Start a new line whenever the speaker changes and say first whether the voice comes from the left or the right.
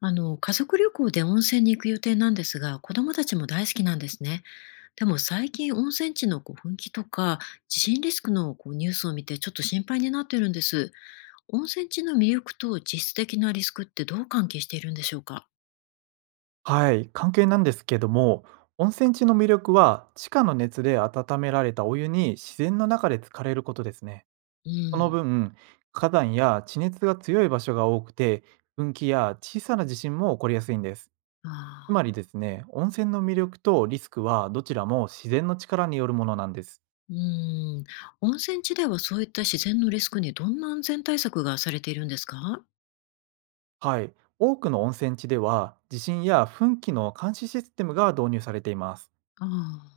left: 家族旅行で温泉に行く予定なんですが、子供たちも大好きなんですね。でも最近、温泉地の噴気とか地震リスクのニュースを見て、ちょっと心配になっているんです。温泉地の魅力と実質的なリスクって、どう関係しているんでしょうか？
right: はい、関係なんですけども、温泉地の魅力は地下の熱で温められたお湯に自然の中で浸かれることですね。
left: う
right: その
left: ん。
right: 分、火山や地熱が強い場所が多くて、噴気や小さな地震も起こりやすいんです。
left: あ
right: つまりで
left: あ。
right: すね、温泉の魅力とリスクはどちらも自然の力によるものなんです。
left: うん。温泉地では、そういった自然のリスクにどんな安全対策がされているんですか？
right: はい、多くの温泉地では地震や噴気の監視システムが導入されています。
left: あ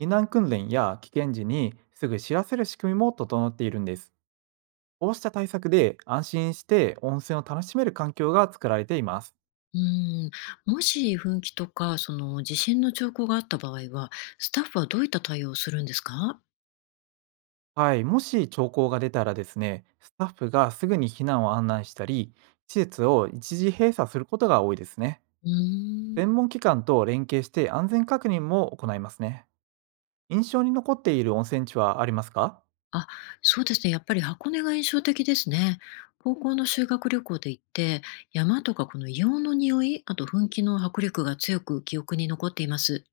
right: 避難訓練や危険時にすぐ知らせる仕組みも整っているんです。こうした対策で安心して温泉を楽しめる環境が作られています。
left: うん、もし噴気とか、その地震の兆候があった場合は、スタッフはどういった対応をするんですか？
right: はい、もし兆候が出たらですね、スタッフがすぐに避難を案内したり、施設を一時閉鎖することが多いですね。
left: うー
right: 専
left: ん。
right: 門機関と連携して安全確認も行いますね。印象に残っている温泉地はありますか？
left: あ、そうですね。やっぱり箱根が印象的ですね。高校の修学旅行で行って、山とか、この硫黄の匂い、あと噴気の迫力が強く記憶に残っています。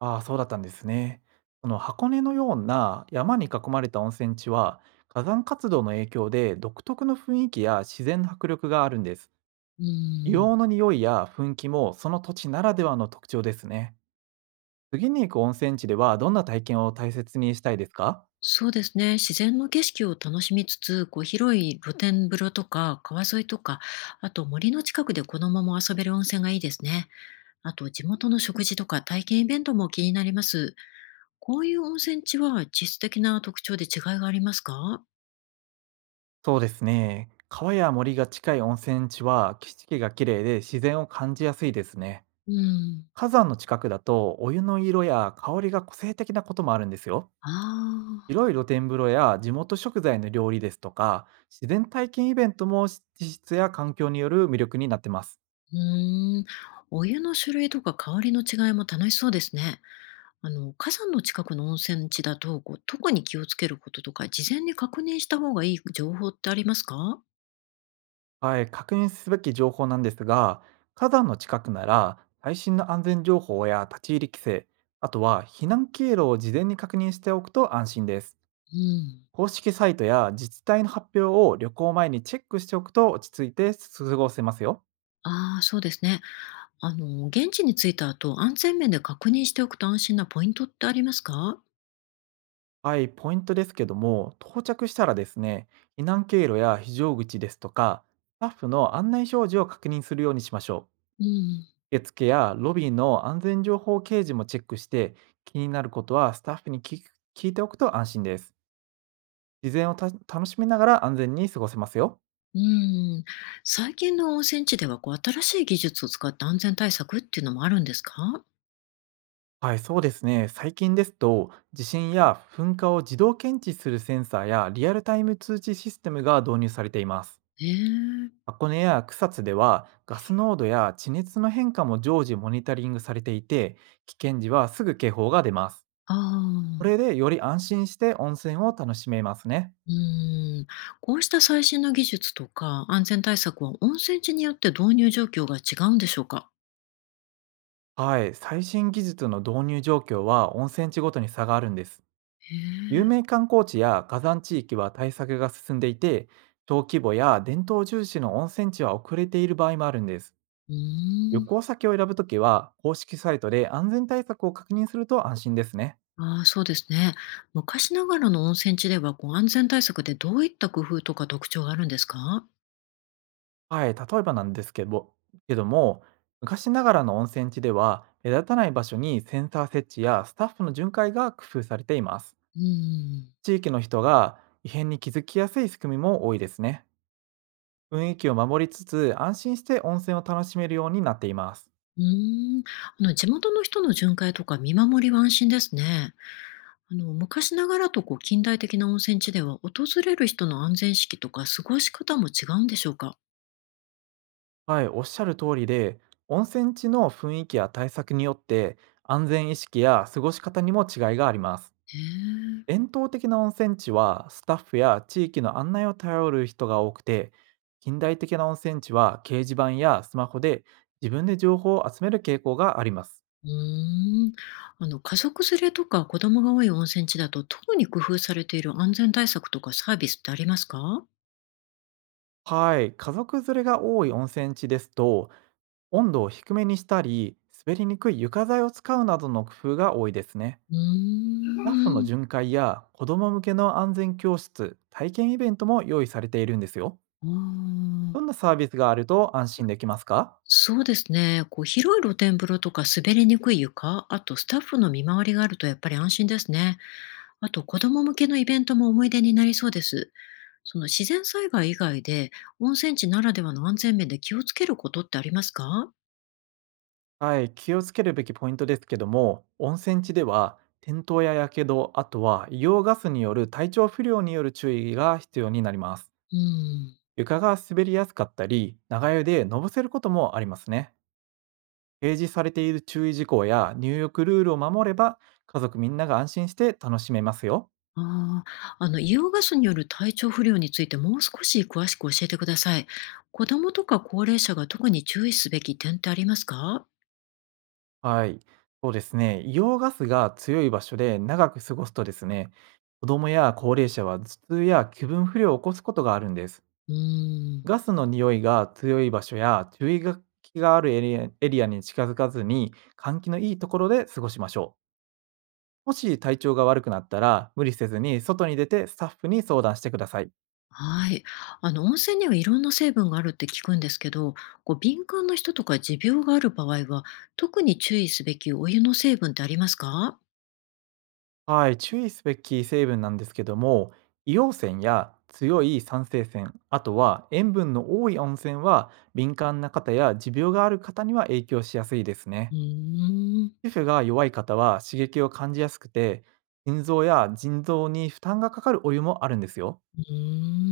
right: ああ、そうだったんですね。その箱根のような山に囲まれた温泉地は、火山活動の影響で独特の雰囲気や自然の迫力があるんです。
left: うー
right: 硫
left: ん。
right: 黄の匂いや噴気もその土地ならではの特徴ですね。次に行く温泉地ではどんな体験を大切にしたいですか？
left: そうですね。自然の景色を楽しみつつ、広い露天風呂とか川沿いとか、あと森の近くで子供も遊べる温泉がいいですね。あと、地元の食事とか体験イベントも気になります。こういう温泉地は、実質的な特徴で違いがありますか？
right: そうですね。川や森が近い温泉地は景色が綺麗で自然を感じやすいですね。
left: うん。
right: 火山の近くだとお湯の色や香りが個性的なこともあるんですよ。
left: ああ、
right: 広い露天風呂や地元食材の料理ですとか、自然体験イベントも地質や環境による魅力になってます。
left: うーん。お湯の種類とか香りの違いも楽しそうですね。火山の近くの温泉地だと、特に気をつけることとか、事前に確認した方がいい情報ってありますか？
right: はい、確認すべき情報なんですが、火山の近くなら最新の安全情報や立ち入り規制、あとは避難経路を事前に確認しておくと安心です。
left: うん。
right: 公式サイトや自治体の発表を旅行前にチェックしておくと落ち着いて過ごせますよ。
left: ああ、そうですね。あの、現地に着いた後、安全面で確認しておくと安心なポイントってありますか？
right: はい、ポイントですけども、到着したらですね、避難経路や非常口ですとか、スタッフの案内表示を確認するようにしましょう。
left: うん。
right: 受付やロビーの安全情報掲示もチェックして、気になることはスタッフに聞いておくと安心です。事前をた楽しみながら安全に過ごせますよ。
left: うん、最近の温泉地では、新しい技術を使った安全対策っていうのもあるんですか？
right: はい、そうですね。最近ですと、地震や噴火を自動検知するセンサーやリアルタイム通知システムが導入されています。
left: ええ、
right: 箱根や草津では、ガス濃度や地熱の変化も常時モニタリングされていて、危険時はすぐ警報が出ます。
left: あ
right: こ
left: あ、
right: れでより安心して温泉を楽しめますね。
left: うん、こうした最新の技術とか安全対策は、温泉地によって導入状況が違うんでしょうか？
right: はい、最新技術の導入状況は温泉地ごとに差があるんです。
left: へ
right: 有
left: え、
right: 名観光地や火山地域は対策が進んでいて、小規模や伝統重視の温泉地は遅れている場合もあるんです。
left: う
right: 旅
left: ーん、
right: 行先を選ぶときは、公式サイトで安全対策を確認すると安心ですね。
left: ああ、そうですね。昔ながらの温泉地では、安全対策でどういった工夫とか特徴があるんですか？
right: はい、例えばなんですけども、昔ながらの温泉地では、目立たない場所にセンサー設置やスタッフの巡回が工夫されています。
left: うん、
right: 地域の人が異変に気づきやすい仕組みも多いですね。雰囲気を守りつつ安心して温泉を楽しめるようになっています。
left: うーん、あの、地元の人の巡回とか見守りは安心ですね。あの、昔ながらと近代的な温泉地では、訪れる人の安全意識とか過ごし方も違うんでしょうか？
right: はい、おっしゃる通りで、温泉地の雰囲気や対策によって安全意識や過ごし方にも違いがあります。
left: へえ。
right: 伝統的な温泉地はスタッフや地域の案内を頼る人が多くて、近代的な温泉地は掲示板やスマホで自分で情報を集める傾向があります。
left: うーん。あの、家族連れとか子供が多い温泉地だと、特に工夫されている安全対策とかサービスってありますか？
right: はい、家族連れが多い温泉地ですと、温度を低めにしたり、滑りにくい床材を使うなどの工夫が多いですね。
left: うー
right: スタッフの
left: ん。
right: 巡回や子ども向けの安全教室、体験イベントも用意されているんですよ。
left: あー、
right: どんなサービスがあると安心できますか？
left: そうですね。広い露天風呂とか、滑りにくい床、あとスタッフの見回りがあると、やっぱり安心ですね。あと、子供向けのイベントも思い出になりそうです。その、自然災害以外で、温泉地ならではの安全面で気をつけることってありますか？
right: はい、気をつけるべきポイントですけども、温泉地では転倒ややけど、あとは硫黄ガスによる体調不良による注意が必要になります。
left: うん。
right: 床が滑りやすかったり、長湯でのぼせることもありますね。提示されている注意事項や入浴ルールを守れば、家族みんなが安心して楽しめますよ。
left: ああ、あの、硫黄ガスによる体調不良について、もう少し詳しく教えてください。子供とか高齢者が特に注意すべき点ってありますか？
right: はい。そうですね。硫黄ガスが強い場所で長く過ごすとですね、子供や高齢者は頭痛や気分不良を起こすことがあるんです。
left: うーん。
right: ガスの匂いが強い場所や注意書きがあるエリアに近づかずに、換気のいいところで過ごしましょう。もし体調が悪くなったら、無理せずに外に出てスタッフに相談してください。
left: はい。あの、温泉にはいろんな成分があるって聞くんですけど、敏感な人とか持病がある場合は、特に注意すべきお湯の成分ってありますか？
right: はい、注意すべき成分なんですけども、硫黄泉や強い酸性泉、あとは塩分の多い温泉は、敏感な方や持病がある方には影響しやすいです
left: う
right: ね。
left: ーん、
right: 皮膚が弱い方は刺激を感じやすくて、心臓や腎臓に負担がかかるお湯もあるんですよ。
left: う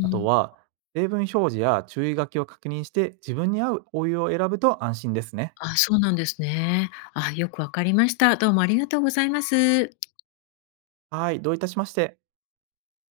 right: あと
left: ん。
right: は、成分表示や注意書きを確認して、自分に合うお湯を選ぶと安心ですね。
left: あ、そうなんですね。あ、よくわかりました。どうもありがとうございます。
right: はい、どういたしまして。